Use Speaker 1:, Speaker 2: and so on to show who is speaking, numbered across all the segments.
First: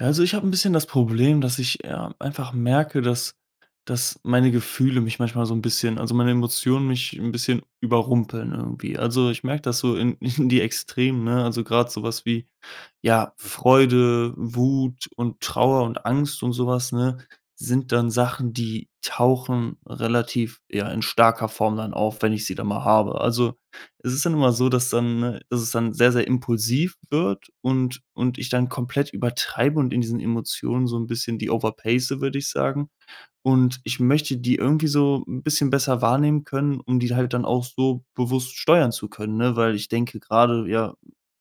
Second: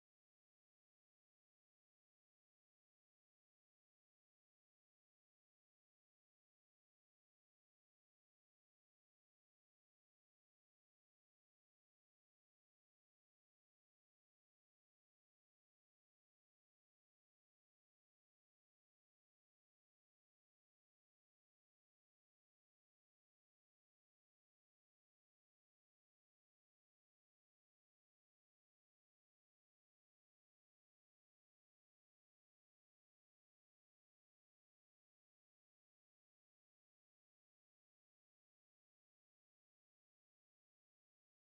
Speaker 1: Ja, Also, ich habe ein bisschen das Problem, dass ich, ja, einfach merke, dass meine Gefühle mich manchmal so ein bisschen meine Emotionen mich ein bisschen überrumpeln irgendwie. Also, ich merke das so in in die Extremen, ne? Also, gerade sowas wie, ja, Freude, Wut und Trauer und Angst und sowas, ne, sind dann Sachen, die tauchen relativ, ja, in starker Form dann auf, wenn ich sie dann mal habe. Also, es ist dann immer so, dass dann ne, dass es dann sehr, sehr impulsiv wird und ich dann komplett übertreibe und in diesen Emotionen so ein bisschen die overpace, würde ich sagen. Und ich möchte die irgendwie so ein bisschen besser wahrnehmen können, um die halt dann auch so bewusst steuern zu können, ne? Weil ich denke gerade ja,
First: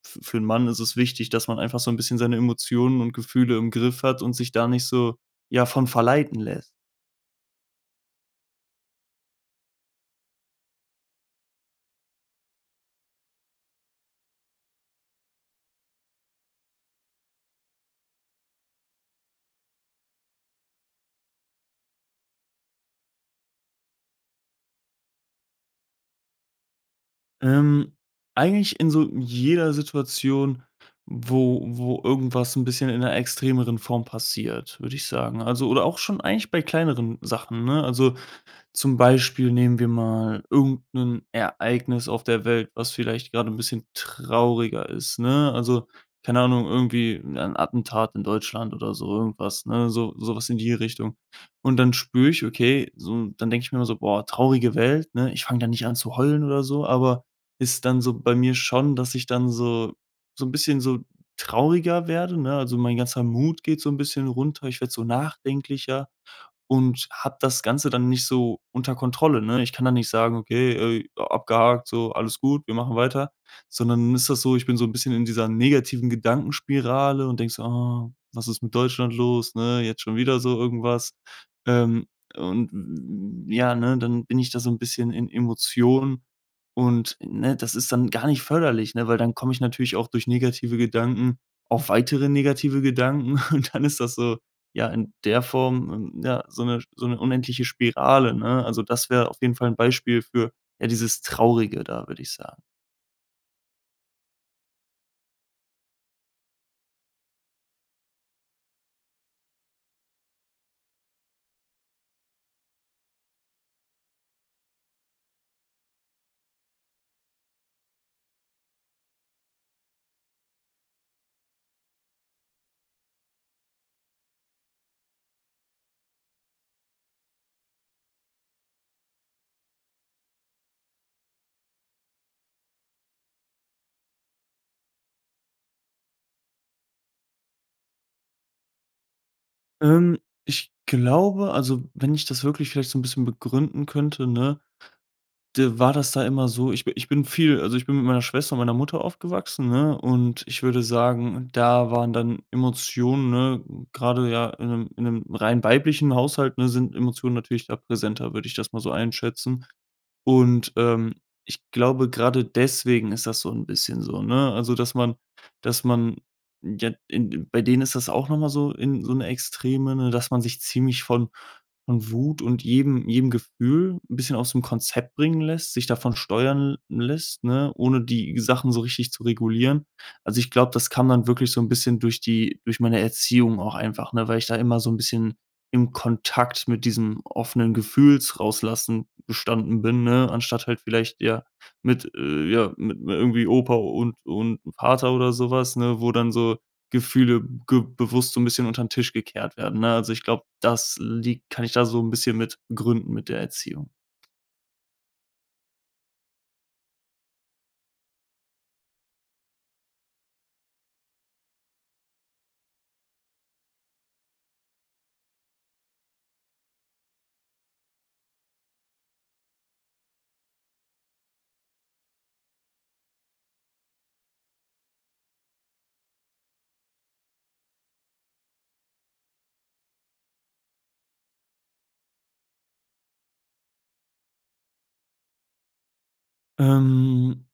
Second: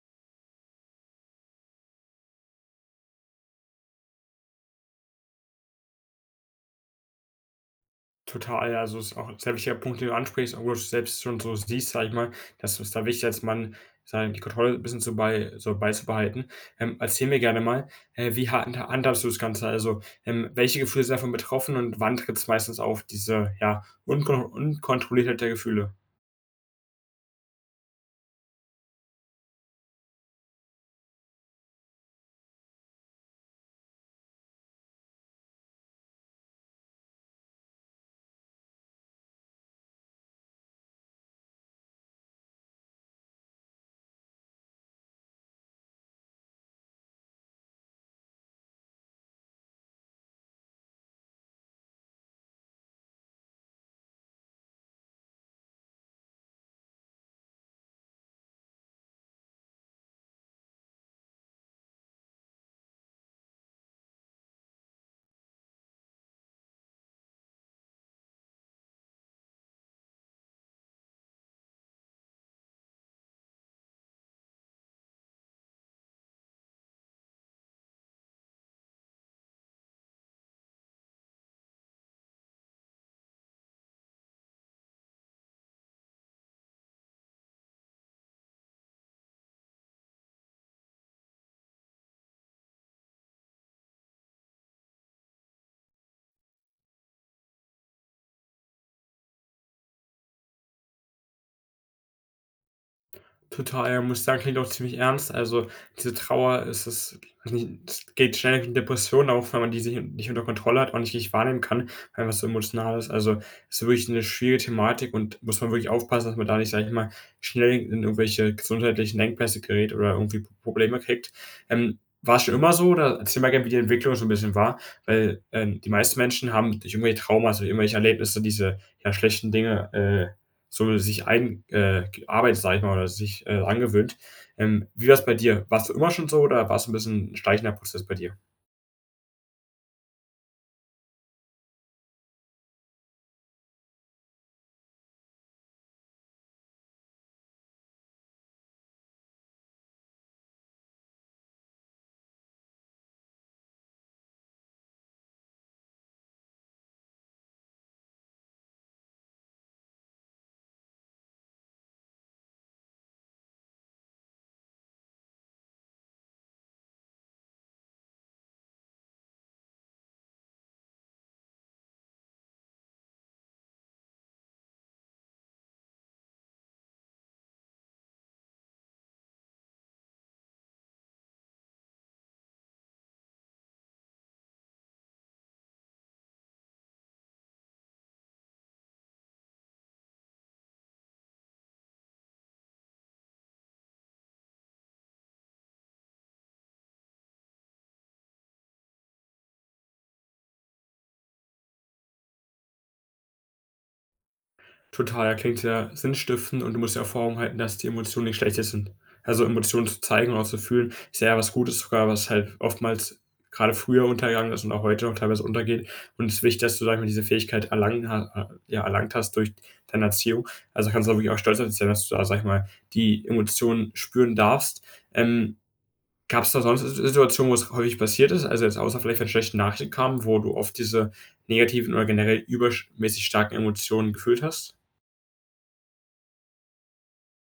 Speaker 1: f für einen Mann ist es wichtig, dass man einfach so ein bisschen seine Emotionen und Gefühle im Griff hat und sich da nicht so, ja, von verleiten lässt.
Speaker 2: Total, also ist auch 'n sehr wichtiger Punkt, den du ansprichst, obwohl du's selbst schon so siehst, sage ich mal, dass es da wichtig ist, man seine die Kontrolle ein bisschen zu bei so beizubehalten. Erzähl mir gerne mal, wie handhabst du das Ganze? Also, welche Gefühle sind davon betroffen und wann tritt es meistens auf, diese, ja, unkontrollierte Gefühle?
Speaker 1: Ähm, Eigentlich in so jeder Situation, wo irgendwas ein bisschen in einer extremeren Form passiert, würde ich sagen. Also oder auch schon eigentlich bei kleineren Sachen, ne? Also, zum Beispiel nehmen wir mal irgendein Ereignis auf der Welt, was vielleicht gerade ein bisschen trauriger ist, ne? Also, keine Ahnung, irgendwie ein Attentat in Deutschland oder so irgendwas, ne? So sowas in die Richtung. Und dann spüre ich, okay, so dann denke ich mir immer so: „Boah, traurige Welt“, ne? Ich fange da nicht an zu heulen oder so, aber ist dann so bei mir schon, dass ich dann so ein bisschen so trauriger werde, ne? Also, mein ganzer Mut geht so ein bisschen runter, ich werde so nachdenklicher und habe das Ganze dann nicht so unter Kontrolle, ne? Ich kann dann nicht sagen: „Okay, abgehakt, so, alles gut, wir machen weiter.“ Sondern ist das so, ich bin so ein bisschen in dieser negativen Gedankenspirale und denke so: „Ah, was ist mit Deutschland los, ne? Jetzt schon wieder so irgendwas.“ Ähm, und w ja, ne, dann bin ich da so ein bisschen in Emotionen und, ne, das ist dann gar nicht förderlich, ne, weil dann komme ich natürlich auch durch negative Gedanken auf weitere negative Gedanken und dann ist das so ja, in der Form, ja, so eine unendliche Spirale, ne? Also, das wäre auf jeden Fall ein Beispiel für, ja, dieses Traurige da, würde ich sagen.
Speaker 2: Total, ja, muss ich sagen, klingt auch ziemlich ernst. Also, diese Trauer ist es geht schnell in Depressionen auf, wenn man die sich nicht unter Kontrolle hat, und nicht richtig wahrnehmen kann, weil was so emotional ist. Also, es ist wirklich eine schwierige Thematik und muss man wirklich aufpassen, dass man da nicht, sage ich mal, schnell in irgendwelche gesundheitlichen Engpässe gerät oder irgendwie P Probleme kriegt. War es schon immer so oder erzähl mal gerne, wie die Entwicklung so ein bisschen war, weil, die meisten Menschen haben durch irgendwelche Traumata, irgendwelche Erlebnisse diese, ja, schlechten Dinge, so sich eingearbeitet, sag ich mal, oder sich angewöhnt. Wie war es bei dir? Warst du immer schon so oder war es ein bisschen 'n schleichender Prozess bei dir?
Speaker 1: Ähm, Ich glaube also, wenn ich das wirklich vielleicht so ein bisschen begründen könnte, ne, d war das da immer so ich bin viel also, ich bin mit meiner Schwester und meiner Mutter aufgewachsen, ne, und ich würde sagen, da waren dann Emotionen, ne gerade ja in einem in 'nem rein weiblichen Haushalt, ne, sind Emotionen natürlich da präsenter, würde ich das mal so einschätzen. Und, ich glaube, gerade deswegen ist das so ein bisschen so, ne? Also, dass man ja, in bei denen ist das auch noch mal so in so eine Extreme, ne, dass man sich ziemlich von Wut und jedem Gefühl ein bisschen aus dem Konzept bringen lässt, sich davon steuern lässt, ne, ohne die Sachen so richtig zu regulieren. Also, ich glaube, das kam dann wirklich so ein bisschen durch die durch meine Erziehung auch einfach, ne, weil ich da immer so ein bisschen im Kontakt mit diesem offenen Gefühlsrauslassen bestanden bin, ne, anstatt halt vielleicht, ja, mit irgendwie Opa und Vater oder sowas, ne, wo dann so Gefühle ge bewusst so ein bisschen unter den Tisch gekehrt werden, ne? Also, ich glaube, das liegt kann ich da so ein bisschen mit begründen mit der Erziehung.
Speaker 2: Total, ja, klingt ja sinnstiftend und du musst ja auch vor Augen halten, dass die Emotionen nicht Schlechtes sind. Also, Emotionen zu zeigen und auch zu fühlen, ist ja was Gutes sogar, was halt oftmals gerade früher untergegangen ist und auch heute noch teilweise untergeht. Und es ist wichtig, dass du, sag ich mal, diese Fähigkeit erlangen ha ja, erlangt hast durch deine Erziehung. Also, kannst du da wirklich auch stolz auf dich sein, dass du da, sag ich mal, die Emotionen spüren darfst. Ähm, Gab es da sonst S Situationen, wo es häufig passiert ist? Also, jetzt außer vielleicht, wenn schlechte Nachrichten kamen, wo du oft diese negativen oder generell übermäßig starken Emotionen gefühlt hast?
Speaker 1: Ähm,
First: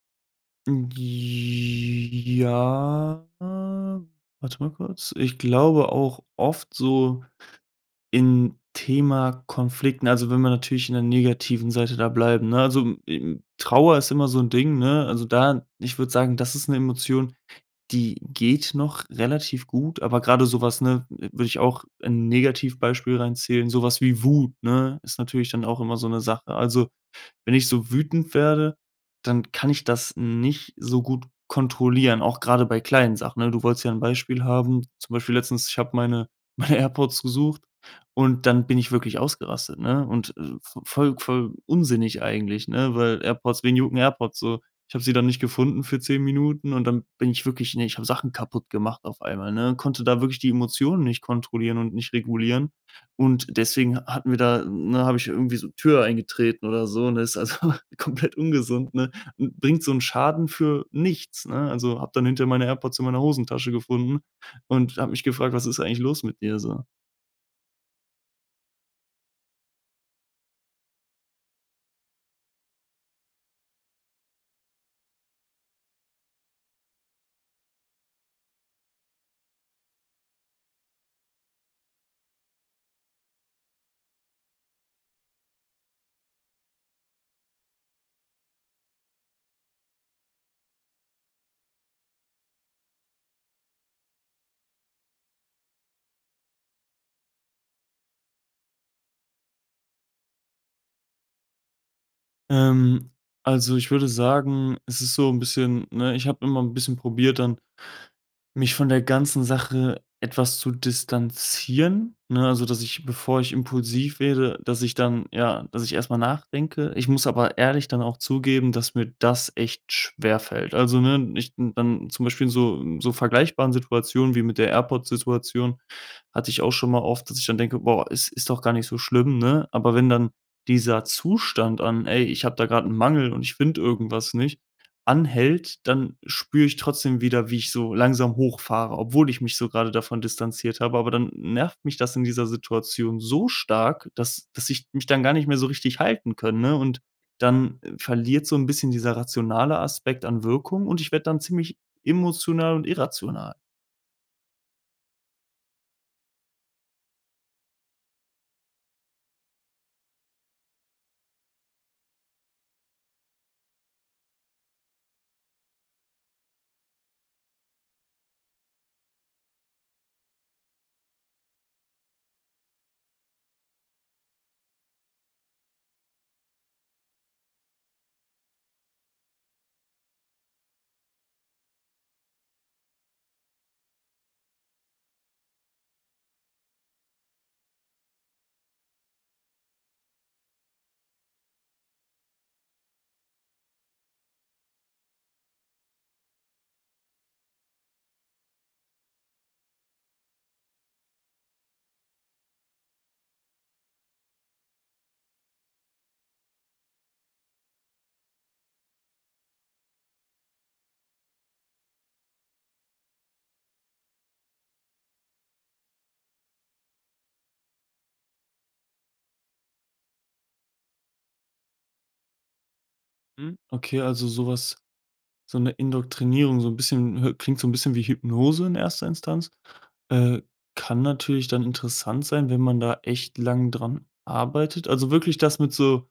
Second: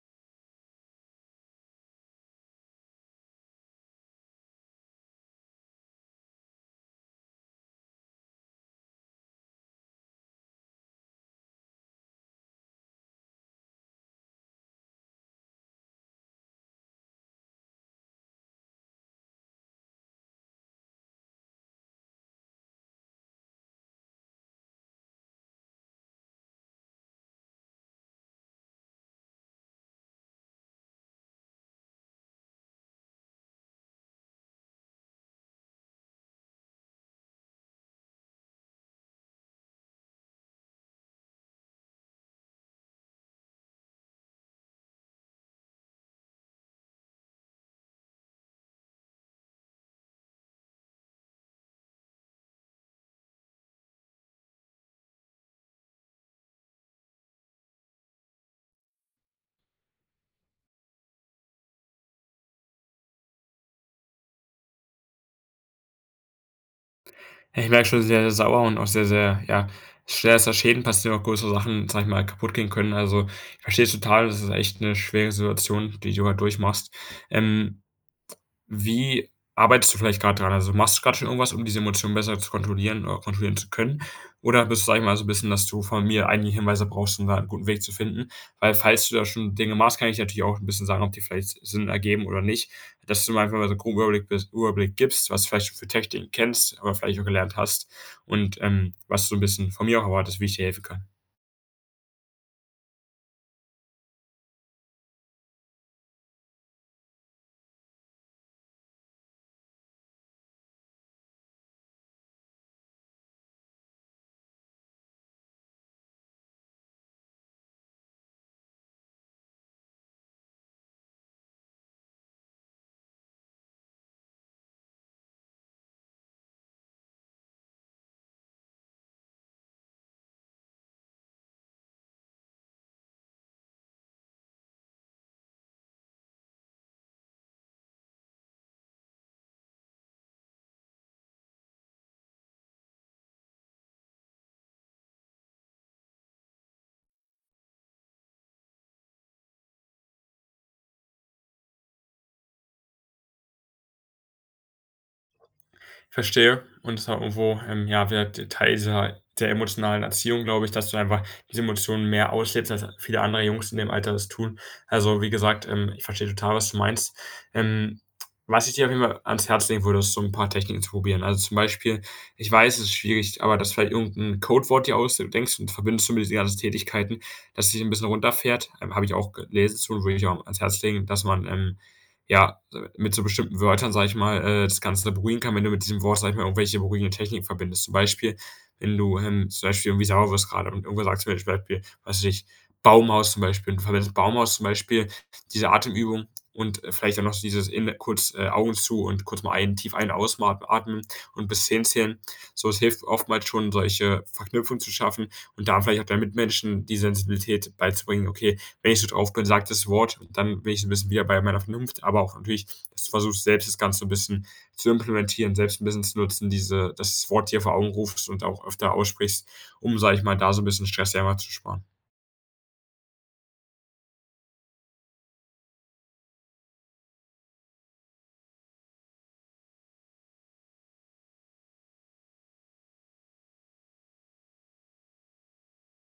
Speaker 1: ja, warte mal kurz. Ich glaube auch oft so in Thema Konflikten, also wenn wir natürlich in der negativen Seite da bleiben, ne? Also, m Trauer ist immer so ein Ding, ne? Also da ich würde sagen, das ist eine Emotion, die geht noch relativ gut, aber gerade sowas, ne, würde ich auch ein Negativbeispiel reinzählen, sowas wie Wut, ne, ist natürlich dann auch immer so eine Sache. Also wenn ich so wütend werde, dann kann ich das nicht so gut kontrollieren, auch gerade bei kleinen Sachen, ne? Du wolltest ja 'n Beispiel haben. Zum Beispiel letztens, ich habe meine meine AirPods gesucht und dann bin ich wirklich ausgerastet, ne? Und, v voll unsinnig eigentlich, ne? Weil AirPods wen jucken AirPods so? Ich habe sie dann nicht gefunden für 10 Minuten und dann bin ich wirklich ne, ich habe Sachen kaputt gemacht auf einmal, ne? Konnte da wirklich die Emotionen nicht kontrollieren und nicht regulieren. Und deswegen hatten wir da ne, habe ich irgendwie so Tür eingetreten oder so, ne? Ist also komplett ungesund, ne? Und bringt so einen Schaden für nichts, ne? Also, habe dann hinter meine AirPods in meiner Hosentasche gefunden und habe mich gefragt: „Was ist eigentlich los mit dir so?“
Speaker 2: Ja, ich wäre schon sehr, sehr sauer und auch sehr, sehr ja, schwer, dass da Schäden passieren, auch größere Sachen, sage ich mal, kaputt gehen können. Also, ich verstehe es total, das ist echt eine schwere Situation, die du halt durchmachst. Ähm, Wie arbeitest du vielleicht gerade dran? Also, machst du gerade schon irgendwas, um diese Emotionen besser zu kontrollieren oder kontrollieren zu können? Oder bist du, sage ich mal, so ein bisschen, dass du von mir einige Hinweise brauchst, um da einen guten Weg zu finden? Weil falls du da schon Dinge machst, kann ich natürlich auch ein bisschen sagen, ob die vielleicht Sinn ergeben oder nicht, dass du mir einfach mal so einen groben Überblick bis Überblick gibst, was du vielleicht schon für Techniken kennst, aber vielleicht auch gelernt hast und, was du so ein bisschen von mir auch erwartest, wie ich dir helfen kann.
Speaker 1: Ähm, also, ich würde sagen, es ist so ein bisschen ne, ich habe immer ein bisschen probiert dann mich von der ganzen Sache etwas zu distanzieren, ne? Also, dass ich, bevor ich impulsiv werde, dass ich dann ja, dass ich erstmal nachdenke. Ich muss aber ehrlich dann auch zugeben, dass mir das echt schwer fällt. Also, ne, ich dann zum Beispiel in so vergleichbaren Situationen wie mit der AirPods-Situation hatte ich auch schon mal oft, dass ich dann denke: „Boah, es ist doch gar nicht so schlimm“, ne? Aber wenn dann dieser Zustand an: „Ey, ich habe da gerade einen Mangel und ich finde irgendwas nicht“, anhält, dann spüre ich trotzdem wieder, wie ich so langsam hochfahre, obwohl ich mich so gerade davon distanziert habe. Aber dann nervt mich das in dieser Situation so stark, dass ich mich dann gar nicht mehr so richtig halten kann, ne? Und dann verliert so ein bisschen dieser rationale Aspekt an Wirkung und ich werde dann ziemlich emotional und irrational.
Speaker 2: Verstehe. Und das war irgendwo, ja, wieder d Teil dieser der emotionalen Erziehung, glaube ich, dass du einfach diese Emotionen mehr auslebst, als viele andere Jungs in dem Alter das tun. Also, wie gesagt, ich verstehe total, was du meinst. Ähm, was ich dir auf jeden Fall ans Herz legen würde, ist so ein paar Techniken zu probieren. Also, zum Beispiel, ich weiß, es ist schwierig, aber dass vielleicht irgendein Codewort dir ausdenkst und verbindest du mit diesen ganzen Tätigkeiten, dass es dich ein bisschen runterfährt. Habe ich auch gelesen zu, und würde ich auch ans Herz legen, dass man, ja, mit so bestimmten Wörtern, sage ich mal, das Ganze da beruhigen kann, wenn du mit diesem Wort, sage ich mal, irgendwelche beruhigenden Techniken verbindest. Zum Beispiel, wenn du, zum Beispiel irgendwie sauer wirst gerade und irgendwer sagt zum Beispiel, was weiß ich, Baumhaus zum Beispiel. Und du verwendest Baumhaus zum Beispiel, diese Atemübung und, vielleicht auch noch so dieses in kurz, Augen zu und kurz mal ein Ausatmen und bis 10 zählen. So, es hilft oftmals schon, solche Verknüpfungen zu schaffen und da vielleicht auch deinen Mitmenschen die Sensibilität beizubringen: „Okay, wenn ich so drauf bin, sage das Wort, dann bin ich so ein bisschen wieder bei meiner Vernunft“, aber auch natürlich, dass du versuchst, selbst das Ganze so ein bisschen zu implementieren, selbst ein bisschen zu nutzen, diese das Wort dir vor Augen rufst und auch öfter aussprichst, um, sage ich mal, da so ein bisschen Stress selber zu sparen.
Speaker 1: Mhm. Okay, also sowas. So eine Indoktrinierung, so ein bisschen hö klingt so ein bisschen wie Hypnose in erster Instanz. Äh, Kann natürlich dann interessant sein, wenn man da echt lang dran arbeitet. Also, wirklich das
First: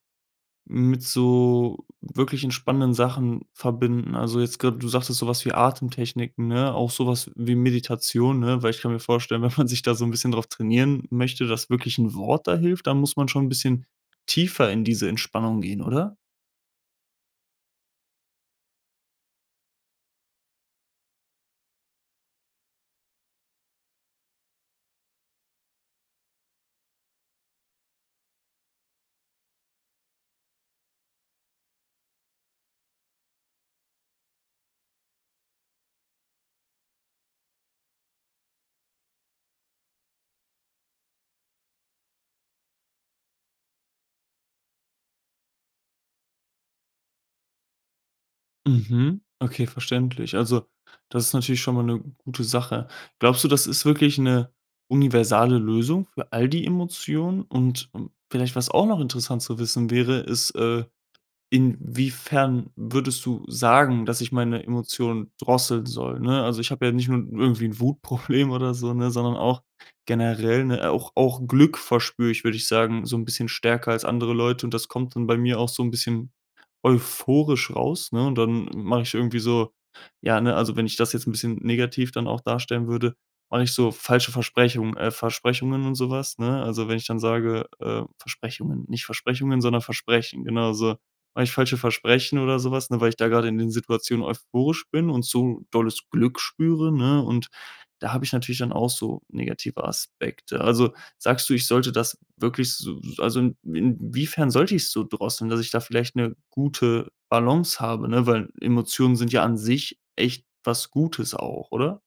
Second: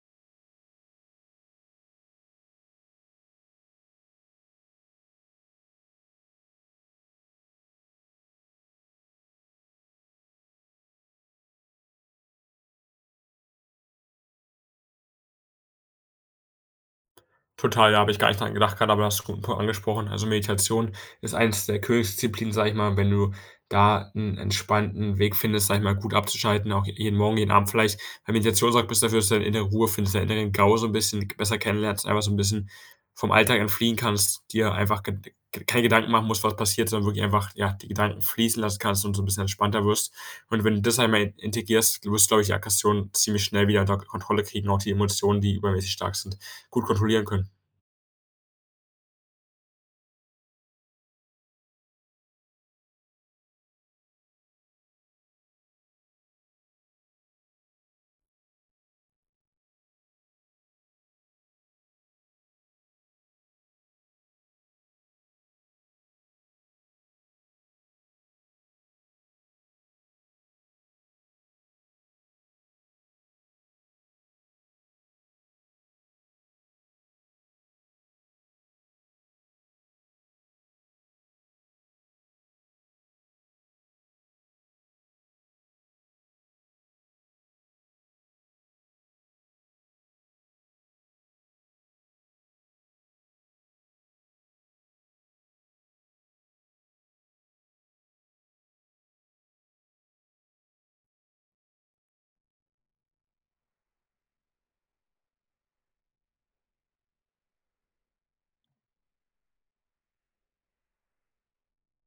Speaker 1: mit so wirklich entspannenden Sachen verbinden. Also, jetzt grad du sagtest so was wie Atemtechniken, ne, auch sowas wie Meditation, ne? Weil ich kann mir vorstellen, wenn man sich da so ein bisschen drauf trainieren möchte, dass wirklich ein Wort da hilft, dann muss man schon ein bisschen tiefer in diese Entspannung gehen, oder?
Speaker 2: Total, da habe ich gar nicht dran gedacht grad, aber das hast du angesprochen. Also, Meditation ist eins der Königsdisziplinen, sage ich mal, wenn du da einen entspannten Weg findest, sage ich mal, gut abzuschalten, auch jeden Morgen, jeden Abend vielleicht. Bei Meditation sorgt bist dafür, dass du deine innere Ruhe findest, deinen inneren Gau so ein bisschen besser kennenlernst, einfach so ein bisschen vom Alltag entfliehen kannst, dir einfach Ged g keine Gedanken machen musst, was passiert, sondern wirklich einfach, ja, die Gedanken fließen lassen kannst und so ein bisschen entspannter wirst. Und wenn du das einmal in integrierst, wirst du, glaube ich, die Aggression ziemlich schnell wieder unter Kontrolle kriegen, auch die Emotionen, die übermäßig stark sind, gut kontrollieren können.
Speaker 1: Mhm. Okay, verständlich. Also, das ist natürlich schon mal eine gute Sache. Glaubst du, das ist wirklich eine universale Lösung für all die Emotionen? Und, vielleicht, was auch noch interessant zu wissen wäre, ist, inwiefern würdest du sagen, dass ich meine Emotionen drosseln soll, ne? Also, ich habe ja nicht nur irgendwie ein Wutproblem oder so, ne, sondern auch generell, ne auch Glück verspüre ich, würde ich sagen, so ein bisschen stärker als andere Leute und das kommt dann bei mir auch so ein bisschen euphorisch raus, ne? Und dann mache ich irgendwie so ja, ne, also wenn ich das jetzt ein bisschen negativ dann auch darstellen würde, mache ich so falsche Versprechungen und sowas, ne? Also, wenn ich dann sage, Versprechungen, nicht Versprechungen, sondern Versprechen, genau so. Mache ich falsche Versprechen oder sowas, ne, weil ich da gerade in den Situationen euphorisch bin und so dolles Glück spüre, ne? Und da habe ich natürlich dann auch so negative Aspekte. Also, sagst du, ich sollte das wirklich so also in inwiefern sollte ich es so drosseln, dass ich da vielleicht eine gute Balance habe, ne? Weil Emotionen sind ja an sich echt was Gutes auch, oder?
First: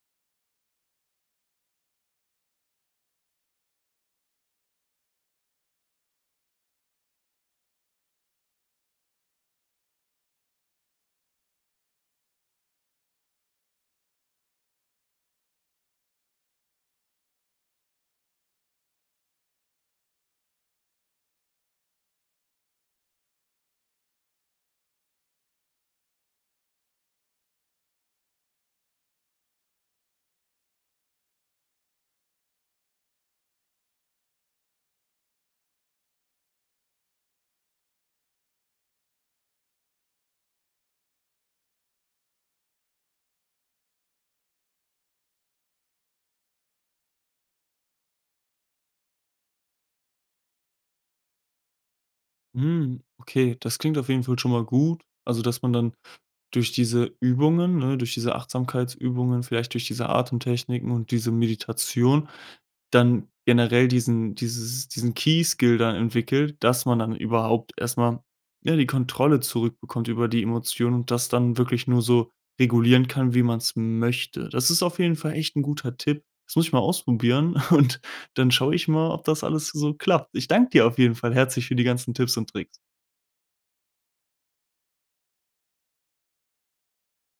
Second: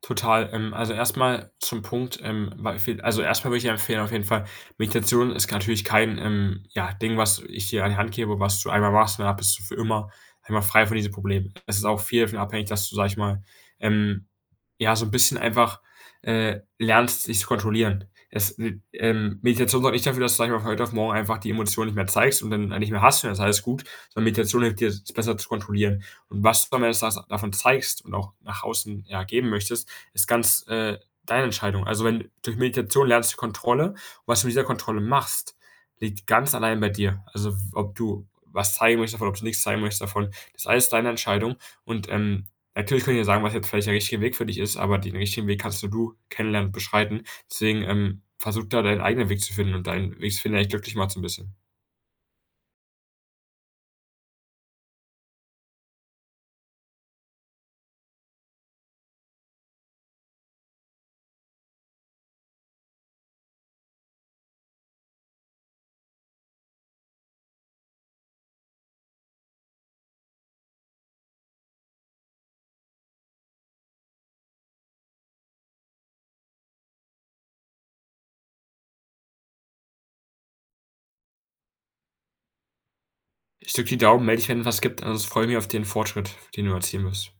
Speaker 2: Total. Also erstmal zum Punkt, weil viel also erstmal würde ich dir empfehlen, auf jeden Fall: Meditation ist natürlich kein, ja, Ding, was ich dir an die Hand gebe, was du einmal machst und dann bist du für immer einmal frei von diesem Problem. Es ist auch viel davon abhängig, dass du, sag ich mal, ähm, ja, so ein bisschen einfach, lernst, dich zu kontrollieren. Es Meditation sorgt nicht dafür, dass du, sag ich mal, von heute auf morgen einfach die Emotionen nicht mehr zeigst und dann nicht mehr hast und dann ist alles gut, sondern Meditation hilft dir, es besser zu kontrollieren. Und was du am Ende des Tages davon zeigst und auch nach außen, ja, geben möchtest, ist ganz, deine Entscheidung. Also, wenn, durch Meditation lernst du Kontrolle. Was du mit dieser Kontrolle machst, liegt ganz allein bei dir. Also, ob du was zeigen möchtest davon, ob du nichts zeigen möchtest davon, das ist alles deine Entscheidung. Und, natürlich können wir sagen, was jetzt vielleicht der richtige Weg für dich ist, aber den richtigen Weg kannst nur du kennenlernen und beschreiten. Deswegen, versuch da deinen eigenen Weg zu finden und deinen Weg zu finden, der dich glücklich macht so ein bisschen.
Speaker 1: Hm, okay, das klingt auf jeden Fall schon mal gut. Also, dass man dann durch diese Übungen, ne, durch diese Achtsamkeitsübungen, vielleicht durch diese Atemtechniken und diese Meditation dann generell diesen Key-Skill dann entwickelt, dass man dann überhaupt erstmal ja, die Kontrolle zurückbekommt über die Emotionen und das dann wirklich nur so regulieren kann, wie man es möchte. Das ist auf jeden Fall echt ein guter Tipp. Das muss ich mal ausprobieren und dann schaue ich mal, ob das alles so klappt. Ich danke dir auf jeden Fall herzlich für die ganzen Tipps und Tricks.
Speaker 2: Ich drücke die Daumen, melde dich, wenn es was gibt. Ansonsten freue ich mich auf den Fortschritt, den du erzielen wirst.